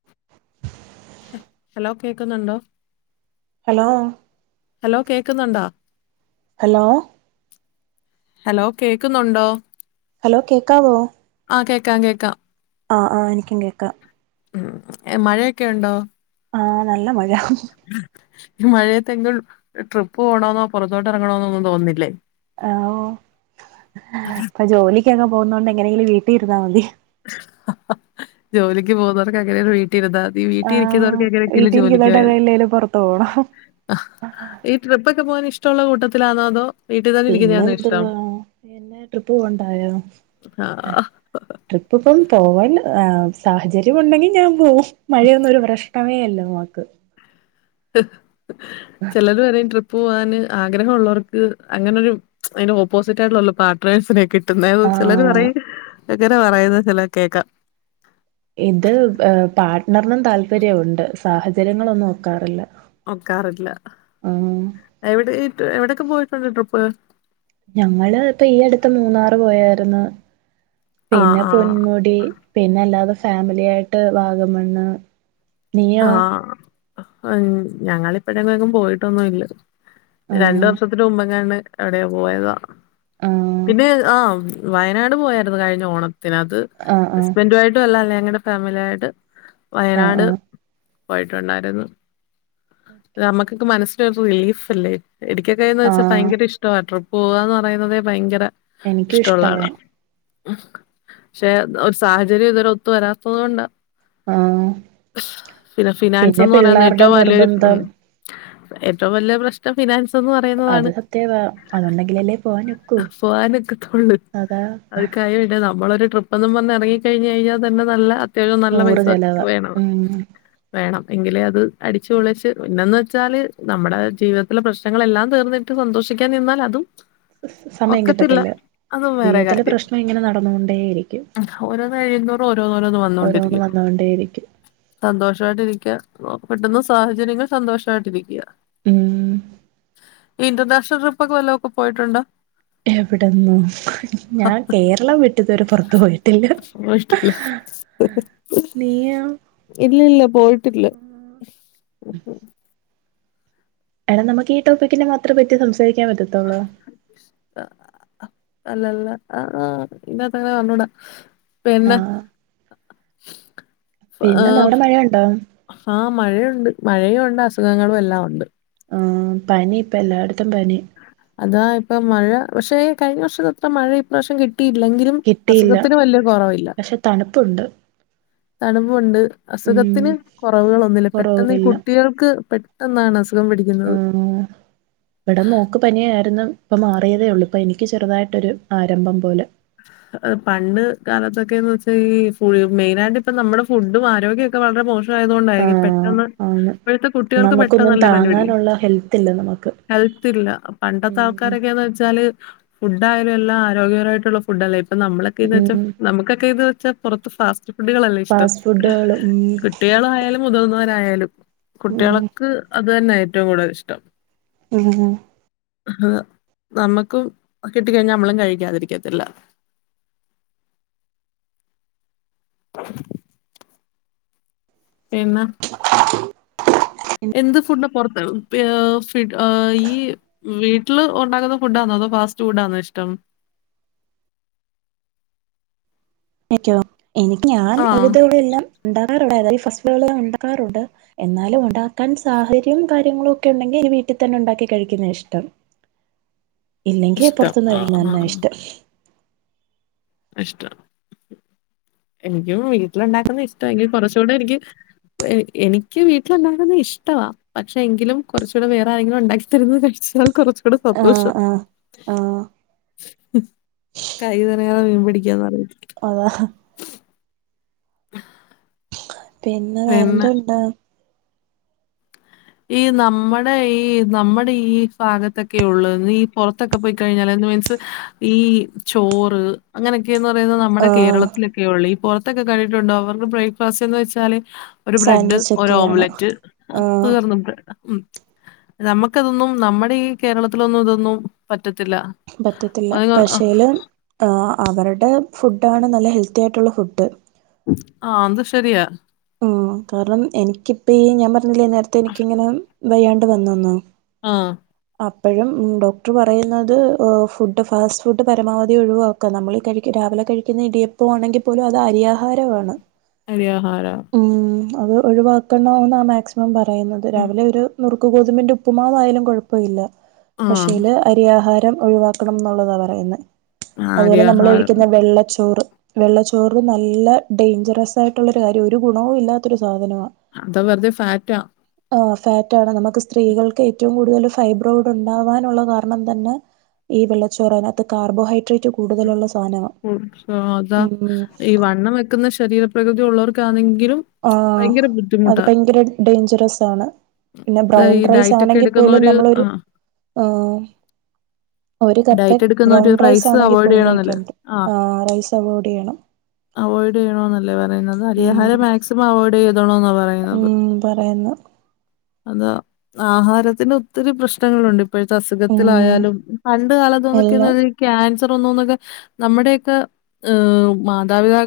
[inaudible] Hello കേക്കുന്നുണ്ടോ hello hello കേൾക്കുന്നുണ്ടോ? Hello hello കേക്കുന്നുണ്ടോ? ഹലോ കേക്കാവോ? ആഹ് കേക്കാം കേക്കാം. ആ ആ എനിക്കും കേക്കാം. ഉ മഴയൊക്കെ ഉണ്ടോ? ആഹ നല്ല മഴ ഈ മഴയത്തെ എങ്കിലും ട്രിപ്പ് പോണോെന്നോ പുറത്തോട്ട ഇറങ്ങണമെന്നോ ഒന്നും തോന്നുന്നില്ലേ. ഹാവു ഓ ഇപ്പൊ ജോലിക്കൊക്കെ പോകുന്നോണ്ട് എങ്ങനെങ്കിലും വീട്ടീ ഇരുന്നാൽ മതി. ജോലിക്ക് പോകുന്നവർക്ക് അങ്ങനെ ഒരു വീട്ട ട്ടരുന്നാതീ അ ഈ ആഹ് വീട്ടിലിരിക്കുന്നവർക്ക് ങ്ങനൊങ്കിലും വീട്ടിലിരിക്കുന്നോണ്ട് ജോലികോയമതീ. എവിടേലും പുറത്തു പോണം ഈ ട്രിപ്പൊക്കെ പോകൻ ഇഷ്ടമുള്ള കൂട്ടത്തിലാണോ അതോ വീട്ടിൽ തന്നെ പിന്നെ ഇരിക്കുന്നതാണോ ഇഷ്ടം എതുവാ എന്നെ ട്രിപ്പ് പോണ്ടായോ. ആ. ട്രിപ്പ് ഇപ്പം പോവാൻ സാഹചര്യം ഉണ്ടെങ്കിൽ ഞാൻ പോകവും മഴയൊന്നും ഒരു പ്രശ്നമേ അല്ല നോക്ക് ചിലരും പറയും ട്രിപ്പ് പോകാന് ആഗ്രഹഉള്ളവർക്ക് അങ്ങനൊരു അതിന്റെ ഓപ്പോസിറ്റ് ആയിട്ടുള്ള പാർട്നേഴ്സിനെക്കെ ട്ടുന്നെ, പിന്നെ ചിലർ ആഹ് പറയും എങ്ങനെ പറയുന്ന ചില കേക്കാം. ഇത് പാർട്ണറിനും താല്പര്യവുണ്ട്. സാഹചര്യങ്ങളൊന്നും ഒക്കാറില്ല. നോക്കാറില്ല. എവിടെ എവിടെക്കെ പോയിട്ടുണ്ട് ട്രിപ്പ്കൾ ഞങ്ങള് ഇപ്പ ഈ അടുത്ത് മൂന്നാറ് പോയായിരുന്നു, ആഹ് പിന്നെ ആഹ് പൊന്മുടി പിന്നല്ലാതെ ഫാമിലി ആയിട്ട് വാഗമണ്ണ് നീയോ ആഹ് അഞ് ഞങ്ങളിപ്പഴെങ്ങങ്ങും പോയിട്ടൊന്നുംല്ല. രണ്ട് ആഹ് വർഷത്തിന് മുമ്പെങ്ങാണ്ട് എവിടെയോ പോയത, ആഹ് പിന്നെ ആഹ് വയനാട് പോയായിരുന്നു കഴിഞ്ഞ ഓണത്തിന്, അത് ആഹ് ഹസ്ബൻന്റു ആയിട്ടുഅല്ല അല്ലേ ഞങ്ങടെ ഫാമിലി ആയിട്ട് ആഹ് വയനാട് ആഹ് പോയിട്ടുണ്ടായിരുന്നു. ഉം നമുക്കൊക്ക മനസിനൊരു റിലീഫല്ലേ. എനികൊക്കെ എന്ന് വെച്ച ആഹ് ഭയങ്കര ഇഷ്ടവ ട്രിപ്പ് പോവാന്ന് പറയുന്നതെ ഭയങ്കര എനിക്കും ഇഷ്ടവുള്ള ഇഷ്ടവാ ആളാ. ഹ് ക്ഷെ ഒരു സാഹചര്യം ഇതുവരെ ഒത്തു വരാത്തത് കൊണ്ടാ. ആഹ് പിന്നെ പിന്നെ ഫിനാൻസ്ന്ന് പറയുന്നത് പിള്ളേരുടെ ഏറ്റവും വലൊരു നിർബന്ധം ഏറ്റവും വല്യ പ്രശ് നം ഫിനാൻസ്ന്ന് അത് പറയുന്നതാണ്. സത്യവാ അതുണ്ടെങ്കിലല്ലേ പോവാൻ ഒക്കൂ ഫോവാനൊക്കെത്തൊള്ളു. അതാ അത് കയ്യെൻണ്ടെ, നമ്മളൊരു ട്രിപ്പെന്നും പറഞ്ഞ് എറങ്ങി കഴിഞ്ഞെഴിഞ്ഞാ തന്നെ നല്ല അ ത്യാവശ്യം നല്ല നൂറ് പൈസ ചെലവാ വേണം. ഉം വേണം എങ്കിലെഅത് അടിച്ചുപൊളിച് ച്ച് പിന്നന്ന് വെച്ചാല് നമ്മുടെ ജീവിതത്തിലെ പ്രശ്നങ്ങളെല്ലാം തീർന്നിട്ട് സന്തോഷിക്കാൻ നിന്നാൽ അതും സമയം ഒക്കത്തില്ല കിട്ടത്തില്ല. അതും വേറെ ജീവിതത്തിലെ കാര്യം പ്രശ്നം ഇങ്ങനെ നടന്നുകൊണ്ടേയിരിക്കും. ഓരോന്ന് കഴിയുന്തോറും ഓരോന്നോരോന്ന് ഓരോന്ന് വന്ന് ന്നോണ്ടേ ഇരിക്കും. സന്തോഷവായിട്ടിരിക്കുക, കിട്ടുന്ന സാഹചര്യങ്ങൾ സന്തോഷവായിട്ടിരിക്കുക. ഉം ഇന്റർനാണൽ ട്രിപ്പ്ക്കെ വല്ലതൊക്കെ പോയിട്ടുണ്ടോ? എവിടന്നു, ഞാൻ കേരളം വിട്ട് ത്‌വരെ പൊറത്ത് പോയിട്ടില്ല. നിങ്ങൾ പോയിട്ടുണ്ടോ, നീയോ ഇല്ല ഇല്ല പോയിട്ടില്ല. എടാ നമുക്കീ ടോപ്പിക്കിനെ മാത്ര പറ്റി സംസാരിക്കാൻ പറ്റത്തൊള്ളോ അല്ലല്ല ആഹ ഇന്നാ തര അറിഞ്ഞുടാ. പിന്നെ ആഹ് ഫ പിന്നെന്താ അവിടെ ആഹ് മഴയുണ്ടോ ഹാ മഴയുണ്ട്. മഴയുണ്ട് അസുഖങ്ങളും എല്ലാം ഒണ്ട്. ആ പനി ഇപ്പ എല്ലായിടത്തും പനി. അതാ ഇപ്പം മഴ പക്ഷേ കഴിഞ്ഞ വർഷത്തത്രെ മഴ ഇപ്രാവശ്യം കിട് ട്ടിയില്ലെങ്കിലും കിട്ടിയില്ല അസുഖത്തിന് വലിയ കുറവില്ല പക്ഷെ തണുപ്പുണ്ട്. തണുപ്പുണ്ട്. ഉം അസുഖത്തിന് കൊറവുകളൊന്നുല്ല, പെട്ടെന്ന് ഈ കുറവില്ല കുട്ടികൾക്ക് പെ ട്ടൊന്നാണസുഖം പിടി ആഹ് വട മോ ക്ക് പനിയായിരുന്നു. ഇപ്പ മാറിയതേ ഉള്ളൂ. ഇപ്പൊ എനിക്ക് ചെറുതായിട്ടൊരു ആരംഭം പോലെ. പണ്ട് കാലത്തൊക്കെന്ന് വെച്ചാ ഈ ഫു മെയിനായിട്ട് ഇപ്പ നമ്മുടെ ഫുഡും ആരോഗ്യം ഒക്കെ വളരെ മോശ് യായതുകൊണ്ടായിരിക്കും. ആഹ് പെട്ടെന്ന് ആണ് ഇപ്പഴത്തെ കുട്ടികൾക്ക് നമുക്കൊന്നും പെട്ടെന്നല്ലേ പനിപിടിക്ക താങ്ങാനുള്ള ഹെൽത്ത് ഇല്ല നമുക്ക് ഹെൽത്തില്ല. പണ്ടത്തെ ഉം ആൾക്കാരൊക്കെന്ന് വെച്ചാല് ഫുഡായാലും എല്ലാം ആരോഗ്യപരമായിട്ടുള്ള ഫു ഫുഡല്ലേ, ഇപ്പ നമ്മളൊക്കെ എന്ന് വെച്ചാ ഉം നമുക്കൊക്കെ ഇത് വെച്ചാ പുറത്ത് ഫാസ്റ്റ് ഫുഡുകളല്ലേ ഇഷ്ടം. ഫാസ്റ്റ് ഫുഡുകളും കുട്ടികളായാലും മുതിർന്നവരായാലും. ഉം കുട്ടികൾക്ക് അത് തന്നാ ഏറ്റവും കൂടുതൽ ഇഷ്ടം. ഉം ഹ് ഹ് നമ്മുക്കും കിട്ടിക്കഴിഞ്ഞാൽ നമ്മളും കഴിക്കാതിരിക്കത്തില്ല. പിന്ന, എന്ത് ഫുഡ് പൊറത്ത് ഫി ഫിഡ് ആ ഈ വീട്ടിൽ ഒണ്ടാക്കുന്ന ഫുഡ് ആന്നോ അതോ ഫാസ്റ്റ് ഫുഡാന്നോ ഇഷ്ടം? എനിക്കോ എനിക്ക് ഞാൻ ആഹ് ഒരുവിധം ഇവിടെ എല്ലാം [unintelligible] ഫസ്റ്റ് ടൈമിൽ ഇണ്ടാക്കാറുണ്ട്. എന്നാലും ഒണ്ടാക്കാൻ സാഹര്യം കാര്യങ്ങളും ഒക്കെ ഒണ്ടെങ്കി വീട്ടിത്തന്നെ ഒണ്ടാക്കി കഴിക്കുന്നെയാ ഇഷ്ടം. ഇല്ലെങ്കിൽ ഇഷ്ടം പുറത്തുനിന്ന് ആഹ് കഴിക്കുന്ന തന്നെ ആഹ് ഇഷ്ടം ഇഷ്ടം എനിക്കും വീട്ടിലുണ്ടാക്കുന്ന ഇഷ്ട എങ്കിലും കൊറച്ചൂടെ എനിക്ക് വ് എ എനിക്ക് വീട്ടില് ഒണ്ടാക്കുന്നത് ഇഷ്ടവാ. പക്ഷേ എങ്കിലും കൊറച്ചുടെ വേറെ ആരെങ്കിലും ഒണ്ടാക്കിത്തരുന്നത് കഴിച്ചാൽ കൊറച്ച് [unintelligible] ആഹ് സന്തോഷം ആഹ് ആഹ് കൈ നെറ ആഹ് മീൻ പിടിക്കാന്ന് [unintelligible] അതാ. ആ പിന്നെ വേറെ എന്തുണ്ട്? ഈ നമ്മടെ ഈ നമ്മടെ ഈ ഭാഗത്തൊക്കെ ഉള്ള് ഈ പൊറത്തൊക്കെ പോയിക്കഴിഞ്ഞാല് [unintelligible] മീൻസ് ഈ ചോറ് അങ്ങനെയൊക്കെന്ന് പറയുന്നത് നമ്മുടെ ആഹ് കേരളത്തിലൊക്കെയൊള്ള്, ഈ പൊറത് [unintelligible] കണ്ടിട്ടുണ്ടോ? അവർക്ക് ബ്രേക്ക്ഫാസ്റ്റ് എന്ന് വെച്ചാല് ഒരു ബ്രെഡ്, സാൻഡ്വിച്ച് ഒരു ഒക്കെയാണ് ഓംലറ്റ്. ആഹ് [unintelligible] നമുക്കതൊന്നും നമ്മടെ ഈ കേരളത്തിലൊന്നും ഇതൊന്നും പറ്റത്തില്ല. പറ്റത്തില്ല, അത് ആ പക്ഷേല് ആഹ് അവരുടെ ഫുഡാണ് നല്ല ഹെൽത്തി ആയിട്ടുള്ള ഫുഡ്. ആ അത് ശെരിയാ. മ് കാരണം എനിക്കിപ്പ ഈ ഞാൻ പറഞ്ഞില്ലേ നേരത്തെ എനിക്കിങ്ങനെ വയ്യാണ്ട് വന്നുന്ന്. ആഹ് അപ്പഴും ഡോക്ടർ പറയുന്നത് ഏഹ് ഫുഡ് ഫാസ്റ്റ് ഫുഡ് പരമാവധി ഒഴുവാ ക്ക നമ്മൾ ഈ കഴിക് രാവിലെ കഴിക്കുന്ന ഇടിയപ്പം ആണെങ്കിൽ പോലും അത് അരി ആഹാരവാണ്. അരി ആഹാരം. മ് അത് ഒഴിവാക്കണമെന്നാണ് മാക്സിമം പറയുന്നത്, ഉം. രാവിലെ ഒരു നുറുക്ക് ഗോതമ്പിന്റെ ഉപ്പുമാവ് ആയാലും കുഴപ്പോല്ല, പക്ഷേല് അരിയാഹാരം ഒഴിവാക്കണംന്നുള്ളതാ പറയുന്നെ, ആ അതുപോലെ നമ്മള് അരിയാഹാരം. കഴിക്കുന്ന വെള്ളച്ചോറ്. വെള്ളച്ചോറ് നല്ല ഡേയിഞ്ചറസ് ആയിട്ടുള്ളൊരു കാര്യ, ഒരു ഗുണവും ഇല്ലാത്തൊരു സാധനവാ. അത് വെറുതെ ഫാറ്റാ. ആഹ് ഫാറ്റാണ് നമ്മക്ക് സ്ത്രീകൾക്ക് ഏറ്റവും കൂടുതല് ഫ് ഫൈബ്രോയ്ഡ് ഉണ്ടാവാനുള്ള കാരണം തന്നെ ഈ വെള്ളച്ചോറാ, അതിനാത്ത് കാർബോഹൈഡ്രേറ്റ് കു മ് അതാ ഉം ഈ വണ്ണം വെക്കുന്ന ശരീരം പ്രകൃതി ഉള്ളവർക്കാണെങ്കിലും ആഹ് ഭയങ്കര അത് ബുദ്ധിമുട്ടാ. ഭയങ്കര ഡേയ്ഞ്ചറസാണ്. പിന്നെ ഇത് ബ്രൗൺ ഈ ഡയറ്റ് ഒക്കെ റൈസാണെങ്കി പോലും എടുക്കുന്നോര് ആ നമ്മളൊരു ആഹ് ഒരു കപ്പ് ഡയറ്റ് ബ്രൗൺ എടുക്കുന്നോര് റൈസ് റൈസാണെങ്കി അവോയ്ഡ് പോലും ചെയ്യണോന്നല്ലേ കഴിക്കേണ്ട് ആ റൈസ് അവോയ്ഡ് ചെയ്യണം. അവോയ്ഡ് ചെയ്യണോന്നെല്ലേ പറയുന്നത്, ഉം അരിയാഹാരം മാക്സിമം അവോയ്ഡ് ചെയ്തണോന്നാ പറ ഉം പറയന്നു. അതാ ആഹാരത്തിന് ഒത്തിരി പ്രശ്നങ്ങളുണ്ട് ഇപ്പഴത്തെ ഉം അസുഖത്തിലായാലും. പണ്ട് കാലത്തുന്നൊക്കെ എല്ലാം [unintelligible] ക്യാൻസർ വന്നുന്നൊക്കെ. നമ്മുടെയൊക്കെ ഏഹ് മാതാപിതാ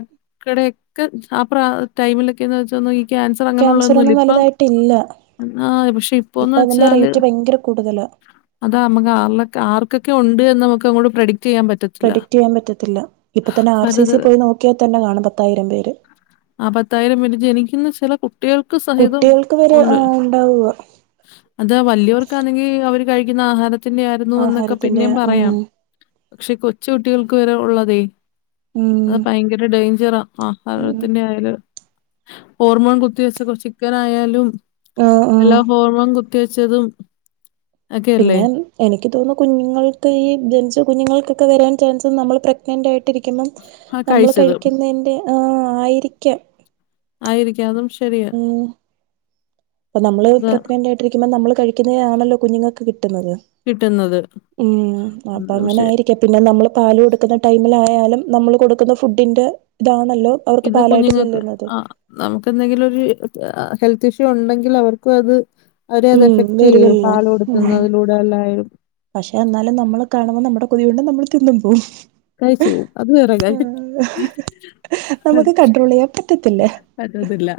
ക്കടയൊക്കെ ആഹ് പ്രാ ടൈമിലൊക്കെന്ന് വെച്ച ഒന്ന് ഈ ക്യാൻസർ അങ്ങനെള്ളതൊന്നുല്ല ഒന്നും ഇപ്പം വലുതായിട്ടില്ല. ആഹ് പക്ഷേ ഇപ്പോന്ന് ഇപ്പൊ അതിന്റെ വെച്ചാല് റേറ്റ് ഭയങ്കര കൂടുതലാ. അതാ നമ്മക്ക് ആർള് ആർക്കൊക്കെ ഒണ്ട്ന്ന് നമുക്ക് അങ്ങോട്ട് പ്രൊഡിക്ട് ചെയ്യാൻ പറ്റ പ്രഡിക്ട് ചെയ്യാൻ പറ്റത്തില്ല, ഇപ്പ തന്നെ ആർ സി പലതര സി പോയി നോക്കിയാ തന്നെ കാണും പത്തായിരം പേര്. ആ പത്തായിരം പിന്നെ ജനിക്കുന്ന ചെല കുട്ടികൾക്ക് സഹിതം കുട്ടികൾക്ക് വരെ ഒണ്ട്. ആഹ് ഉണ്ടാവുക അതാ വലിയവർക്കാന്നെങ്കി അവര് കഴിക്കുന്ന ആഹാരത്തിന്റെയായിരുന്നു എന്നൊക്കെ ആഹാരത്തിന്റെ പിന്നേം ഉം പറയാം. പക്ഷേ കൊച്ചു കുട്ടികൾക്ക് വരെ ഉള്ളതേ. ഉം അത് ഭയങ്കര ഡേയ്ഞ്ചറ ഉം ആഹാരത്തിന്റെ ആയാല് ഹോർമോൺ കുത്തി വെച്ച കുറച്ച് ചിക്കനായാലും ആഹ് ആഹ് എല്ലാ ഹോർമോൺ കു കുത്തിവെച്ചതും ഒക്കെയല്ലേ പിന്നെ എനിക്ക് തോന്നുന്നു കുഞ്ഞുങ്ങൾക്ക് ഈ ജനിച്ച കുഞ്ഞുങ്ങൾക്കൊക്കെ വരാൻ ചാൻസ് നമ്മൾ പ്രെഗ്നന്റായിട്ടിരിക്കുമ്പം ആ നമ്മൾ കഴിച്ചത് കഴിക്കുന്നതിൻ്റെ ആയിരിക്കാം ആയിരിക്കാം അതും ശരിയ ഉം അപ്പൊ നമ്മള് പ്രെഗ്നന്റ് ആയിട്ടിരിക്കുമ്പോ നമ്മള് കഴിക്കുന്നതാണല്ലോ കുഞ്ഞുങ്ങൾക്ക് കിട്ടുന്നത് കിട്ടുന്നത്. ഉം അത് അപ്പ അങ്ങനെ പക്ഷെ ആയിരിക്കാം പിന്നെ നമ്മൾ പാൽ കൊടുക്കുന്ന ടൈമിലായാലും നമ്മൾ കൊടുക്കുന്ന ഫുഡിൻ്റെ ഇതാണല്ലോ അവർക്ക് ഇത് പാലായിട്ട് കുഞ്ഞുങ്ങൾക്ക് ചെല്ലുന്നത് ആ നമുക്ക് എന്തെങ്കിലും ഒരു ഹെൽത്ത് ഇഷ്യൂ ഉണ്ടെങ്കിൽ അവർക്കും അത് അവര് അത് ഉം എഫക്ട് ചെയ്യും വരുവല്ലോ പാലു ഉം കൊടുക്കുന്നതിലൂടെ എല്ലായാലും പക്ഷെ എന്നാലും നമ്മള് കാണുമ്പോ നമ്മുടെ കൊതി കൊണ്ട് നമ്മള് തിന്നും പോകും കഴിച്ചു പോവും അത് വേറെ കാര്യം നമുക്ക് കൺട്രോൾ ചെയ്യാൻ പറ്റത്തില്ല പറ്റത്തില്ല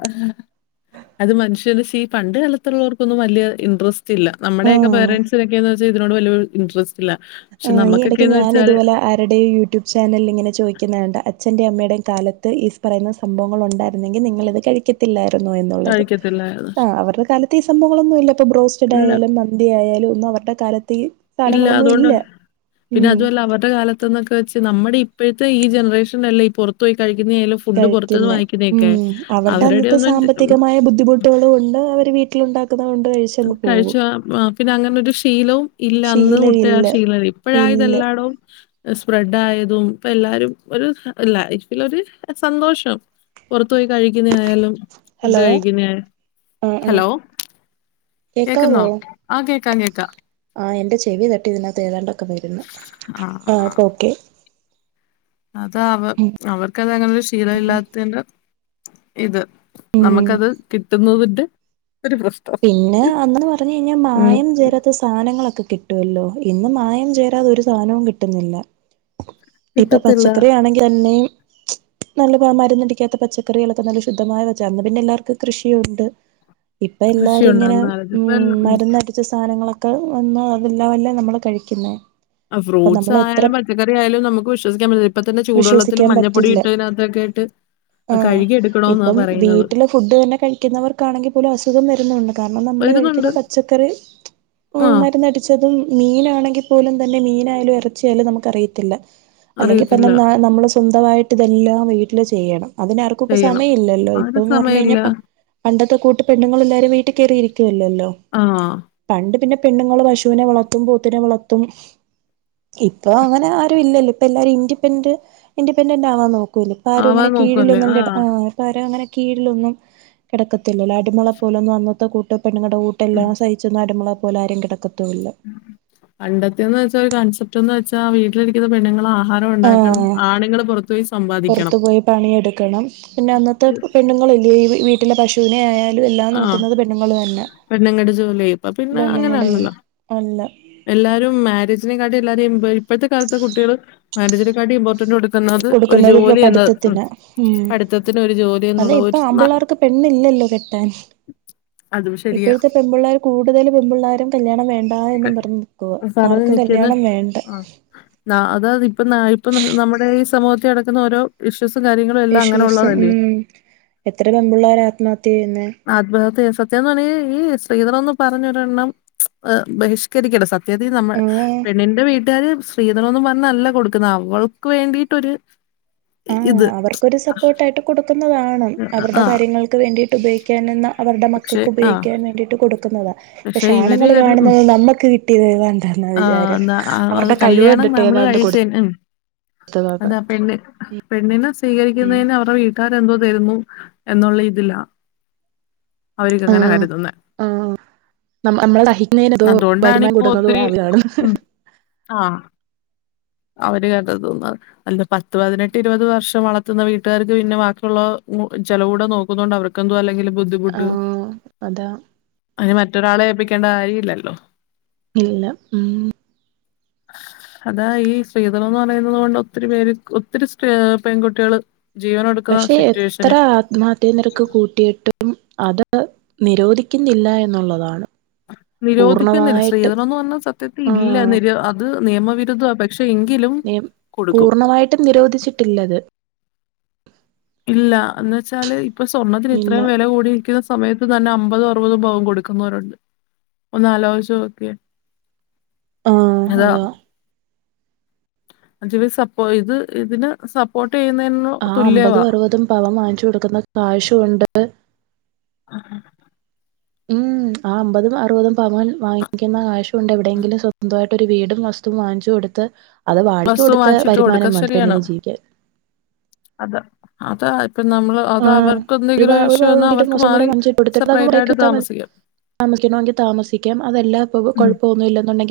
അത് മനുഷ്യനുസി പണ്ട് കാലത്തുള്ളവർക്കൊന്നും വലിയ ഇൻട്രസ്റ്റ് ഇല്ല നമ്മുടെയൊക്കെ ആഹ് പേരൻസ് ന്നൊക്കെന്ന് വെച്ചാ ഇതിനോട് വല്യ ഇൻട്രസ്റ്റ് ഇല്ല പക്ഷെ ആഹ് ഈ നമുക്കൊക്കെ ഇടയ്ക്ക് എന്ന് ഞാൻ വെച്ചാൽ ഇതുപോലെ ആരുടെയോ യൂട്യൂബ് ചാനലലിങ്ങനെ ചോദിക്കുന്നകണ്ട് അച്ഛൻ്റെ അമ്മയുടെയും കാലത്ത് ഈസ് പറയുന്ന സംഭവങ്ങളുണ്ടായിരുന്നെങ്കിൽ നിങ്ങളിത് കഴിക്ക ത്തില്ലായിരുന്നെന്നുള്ളത് കഴിക്കത്തില്ലായിരുന്നു ആഹ് അവരുടെ കാലത്ത് ഈ സംഭവങ്ങളൊന്നുമില്ല ഇപ്പോ ബ്രോസ്റ്റ്ട് ഇല്ല ആയാലും മന്തിയായാലും ഒന്നും അവരുടെ കാലത്ത് സാധനങ്ങളൊന്നും ഇല്ല പിന്നെ ഉം അതുവല്ല അവരുടെ കാലത്തുന്നൊക്കെ വെച്ച് നമ്മുടെ ഇപ്പോഴത്തെ ഈ ജനറേഷനല്ലേ ഈ പുറത്തു പോയി കഴിക്കുന്നെയാലും കഴിക്കുന്നെ ഉം അവരുടെ അന്നത്തെ സാമ്പത്തികമായ ബുദ്ധിമുട്ട് ട്ടുകളും ഉണ്ട് അവര് വീട്ടിലുണ്ടാക്കുന്നതുകൊണ്ട് കഴി കഴിച്ചുവാ പിന്നെ അങ്ങനെ ഒരു ശീലവും ഇല്ല അന്ന് മുട്ടുക ആഹ് ശീലമില്ല ശീലമില്ല ഇല്ല ഇപ്പഴാതെല്ലായിടവും സ്പ്രെഡ് ആയതും ഇപ്പ എല്ലാരും ഒരു ലൈഫിലൊരു സന്തോഷം പുറത്തു പോയി കഴിക്കുന്നതായാലും ഫുഡ് ഹലോ കഴിക്കുന്നെ ആഹ് ആഹ് ഹലോ കേക്കാവോ കേക്കുന്നോ ആഹ് കേക്കാം കേക്കാം ആഹ് എന്റെ ചെവി തട്ടി ഇതിനകത്ത് ഏതാണ്ടൊക്കെ വരുന്നു ആഹ് ഇപ്പോ ഓക്കേ അത് അവ അവർക്കതങ്ങനൊരു ശീലം ഇല്ലാത്തിന്റെ ഇത് ഉം നമുക്കത് കിട്ടുന്നതിന്റെ ഒരു പ്രശ് പിന്നെ അങ്ങനെ പറഞ്ഞ് കഴിഞ്ഞാൽ മായം ചേരാത്തെ സാധനങ്ങളൊക്കെ കിട്ടുവല്ലോ ഇന്ന് മായം ചേരാതെ ഒരു സാധനവും കിട്ടുന്നില്ല ഇപ്പൊ കിട്ടത്തില്ല പച്ചക്കറിയാ ണെങ്കി ലന്നെ നല്ല പ മരുന്നടിക്കാത്ത പച്ചക്കറികളൊക്കെ നല്ല ശുദ്ധമായ വച്ചന്ന് പിന്നെ എല്ലാവർക്കും കൃഷിയുണ്ട് അപ്പ കൃഷി എല്ലാരും ഇങ്ങനെ ഉണ്ടാകുന്ന കാലത്ത് ഉ ഇപ്പ മര്ന്ന് എടുത്‌ കുച്ച സാധനങ്ങളൊക്കെ വന്ന് അതെല്ലാം മല്ലേ നമ്മള് കഴിക്കുന്നേ ആ അപ്പൊ ഫ്രൂ്സ് നമ്മള് എത്ര ആയാലും പച്ചക്കറി ആയാലും നമുക്ക് വിശ്വസിക്കാൻപറ്റില്ല ഇപ്പ തന്നെ ചൂടുള്ളത്തില് വിശ്വസിക്കാൻ മഞ്ഞപ്പൊടി പറ്റില്ല ഇട്ട്തിനകത്തൊക്കെ ട്ട് ആഹ് ഇപ്പം വീട്ടിലേ ഫുഡ് തന്നെ കഴിക്കുന്നവർക്കാണെങ്കിൽ പോലും കാരണം നമ്മള് വരുന്നുണ്ട്. കഴിക്കുന്ന പച്ചക്കറി ആ ടിച്ചതും മീനാണെങ്കിൽ പോലും തന്നെ മീനായാലും ഇറച്ചിയായാലും നമുക്ക് അറിയത്തില്ല അല്ലെങ്കി പിന്നെ അറിയത്തില്ല. ന നമ്മള് സ്വന്തമായിട്ട് ഇതെല്ലാം വീട്ടില് ചെയ്യണം അതിന് ആർക്കും ഇപ്പ ചെയ്യണം. സമയം ഇല്ലല്ലോ അതിന് ഇപ്പന്ന് പറഞ് കഴിഞ്ഞാ സമയമില്ല. പണ്ടത്തെ കൂട്ട് പെണ്ണുങ്ങൾ എല്ലാരും വീട്ടിൽ കയറിയിരിക്കുവല്ലല്ലോ ആ പണ്ട് പിന്നെ പെണ്ണുങ്ങൾ പശുവിനെ വളർത്തും പോത്തിനെ വളർത്തും ഇപ്പൊ അങ്ങനെ ആരും ഇല്ലല്ല ഇപ്പൊ എല്ലാരും ഇൻഡിപെൻറ് ഇൻഡി പെണ്ടന്റ് ആവാൻ നോക്കു ല്ലോ ഇപ്പോ ആരും ആവാൻ അങ്ങനെ നോക്കുവല്ലേ. കീഴിലൊന്നും ആ. ഇപ്പാരും അങ്ങനെ കീഴിലൊന്നും കിടക്കത്തില്ലോ അടിമളെ പോലൊന്നും അന്നത്തെ കൂട്ട ഉം. പെണ്ണുങ്ങളുടെട്ടെല്ലാം സഹിച്ച് അടിമ പോലെ ആരും കിടക്കും പണ്ടത്തെന്ന് വെച്ചാ ഒരു കോൺസെപ്റ്റ് എന്ന് വെച്ചാ വീട്ടിലിരിക്കുന്ന പെണ്ണുങ്ങളാ ആഹാരം ഉണ്ടാക്കണം ആഹ് ആണുങ്ങൾ പുറത്തു പോയി സമ്പാദിക്കണം പുറത്തു പോയി പണിയെടുക്കണം പിന്നെ അന്നത്തെ പെണ്ണുങ്ങളല്ലേ ഈ വി വീട്ടിലെ പശുവിനെ ആയാലും എല്ലാം ആ നോക്കുന്നത് പെണ്ണുങ്ങള് തന്നെ പെണ്ണുങ്ങളുടെ ജോലി. ഇപ്പ പിന്നെ പെണ്ണങ്ങളന്നെ അങ്ങനെയല്ലല്ലോ. അല്ല എല്ലാരും മാര്യേജിനെക്കാളും എല്ലാരും ഇപ്പൊത്തെ കാലത്തെ കുട്ടികള് മാര്യേജിനെക്കാട്ടും ഇമ്പോർട്ടന്റ് കൊടുക്ക ന്നത് ഒരു കൊടുക്കുന്നത് ഇപ്പൊ ജോലി എന്നത് ഉം പഠിത്തത്തിന് ഉം പഠിത്തത്തിന് ഒരു ജോലി അതെ എന്നുള്ള ഇപ്പൊ ഒരു ആമ്പിള്ളേർക്ക് പെണ്ണില്ലല്ലോ കെട്ടാൻ അതും ശരിയാ ഇപ്പോഴത്തെ പെമ്പിള്ളേർ കൂടുതൽ പെമ്പിള്ളേരും കല്യാണം വേണ്ട എന്നും പറഞ്ഞു ആർക്കും കല്യാണം വേണ്ട അത ഇപ്പൊ ഇപ്പൊ നമ്മുടെ ഈ സമൂഹത്തിൽ നടക്കുന്ന ഓരോ ഇഷ്യൂസും കാര്യങ്ങളും എല്ലാം അങ്ങനെയു ഇഷ്യൂസ് ള്ളത് അല്യേ ഉം എത്ര പെമ്പുള്ളാരാ ആത്മഹത്യ ചെയ്യുന്നേ ആത്മഹത്യ സത്യം പറഞ ഈ സ്ത്രീധനം പറഞ്ഞൊരെണ്ണം ബഹിഷ് രിക്കണം സത്യതിൽ നമ്മ ആഹ് പെണ്ണിന്റെ വീട്ടിൽ വീട്ടാര് സ്ത്രീധനൊന്നും പറഞ്ഞല്ല കൊടുക്കുന്ന അവൾക്ക് വേണ്ടിയിട്ടൊരു ആഹ് അവർക്കൊരു സപ്പോർട്ടായിട്ട് കൊടുക്കുന്നതാണ് അവരുടെ ആ കാര്യങ്ങൾക്ക് വേണ്ടിയിട്ട് ഉപയോഗിക്കാനെന്ന അവരുടെ പക്ഷെ മക്കൾക്ക് ആ ഉപയോഗിക്കാൻ വേണ്ടിട്ട് കൊടുക്കുന്നതാ പക്ഷെ ഇവര് ആണുങ്ങൾ അത് ഉം കാണുന്നത് നമ്മുക്ക് കിട്ടിയത്ത് എന്താണ്ട ആഹ് ന്താ അത് കല്യാണം നമ്മള് ഏതാണ്ട് കഴിചെന്നെ കൊടുത്തതാന്ന് അതാ പെണ്ണ് പെണ്ണിനെ സ്വീകരിക്കുന്നതിന് അവരുടെ വീട്ടാര് എന്തോ തരുന്നു എന്നുള്ള ഇതിലാ അവർരോക്കെ അങ്ങനെ കരുതുന്നെ ന നമ്മളട അർഹിക്കുന്നതിന്തോ അതുകൊണ്ടാണ് വരുമാനം ഇപ്പൊ കൂട്ടുന്നതോ ഒത്തിരി അവരാണ് ഉം ആഹ് അവര് കണ്ടത് തോന്ന അല്ല പത്ത് പതിനെട്ട് ഇരുപത് വർഷം വളർത്തുന്ന വീട്ടുകാർക്ക് പിന്നെ ബാക്കിയുള്ള ചിലവൂടെ നോക്കുന്ന കൊണ്ട് അവർക്ക് എന്ത അല്ലെങ്കിൽ ബുദ്ധിമുട്ട് ആഹ് അതാ അയിന് മറ്റൊരാളെ ഏൽപ്പിക്കേണ്ട കാര്യം ഇല്ലല്ലോ ഇല്ല ഉം അതാ ഈ സ്ത്രീധനം എന്ന് പറയുന്നത് കൊണ്ട് ഒത്തിരി പേര് ഒത്തിരി സ്ത്രീ പെൺകുട്ടികള് ജീവനെടു പക്ഷെ എത്ര ആത്മഹത്യന്ന് കൂട്ട്യിട്ടും അത് നിരോധിക്കുന്നില്ല എന്നൊള്ളതാണ് നിരോധിക്കുന്നില്ല ശ്രീധനോന്ന് പറ്ഞ്ഞ സത്യത്തി ഇല്ല ആഹ് നിര്യോ അത് നിയമവിരുദ്ധവാ പക്ഷെ എങ്കിലും കൊടുക്കും പൂർണ്ണവായിട്ടും നിരോധിച്ചിട്ടില്ല അത് ഇല്ല അന്ന് വെച്ചാല് ഇപ്പൊ സ്വർണത്തിന് ഇല്ല ഇത്രേം വെല കൂടി നിക്കു ന്നസമയത്ത് തന്നെ അമ്പതും അറുപതും പവൻ കൊടുക്കുന്നോരുണ്ട് ഒന്ന് അലോയ്ച് നോക്കിയേ അതാ [unintelligible] ഇത് ഇതിന് സപ്പോട്ടെയ്നേനു ആഹ് അമ്പതു അറുപതും പവൻ വാങ്ങ്ച്ചു കൊടുക്കുന്ന കാശ് കൊണ്ട് ആഹ് ഉം ആഹ് അമ്പതും അറുപതും പവൻ വാങ്ങിക്കുന്ന കാശ്ശുണ്ട് എവിടെയെങ്കിലും സ്വന്തവായ്ട്ട് ഒരു വീടും വസ്തൂ വാങ്ങ്ച്ചു കൊടുത്ത് അത് വാടകക്ക് വസ്തു കൊടുത്ത വാങ്ങിച്ചിട്ട് കൊടുക്ക വരുമാനം മതി പെണ്ണിന് ജീവിക്കാൻ അത അതാ ഇപ്പ നമ്മള് അത ആഹ് അവർക്ക് ഒരു എന്തെങ്കിലും ഇഷ്യൂ വന്നാ വീടും അവർക്ക് വസ്തുവും കൂടെ മാറി സെപ്പെറേറ്റായിട്ട് താമസിക്കാം താമസിക്കണോങ്കി താമസിക്കാം അതല്ല ഇപ്പ ഉം കൊഴപ്പ ഒന്നു ഇല്ലെന്നുണ്ടെങ്കി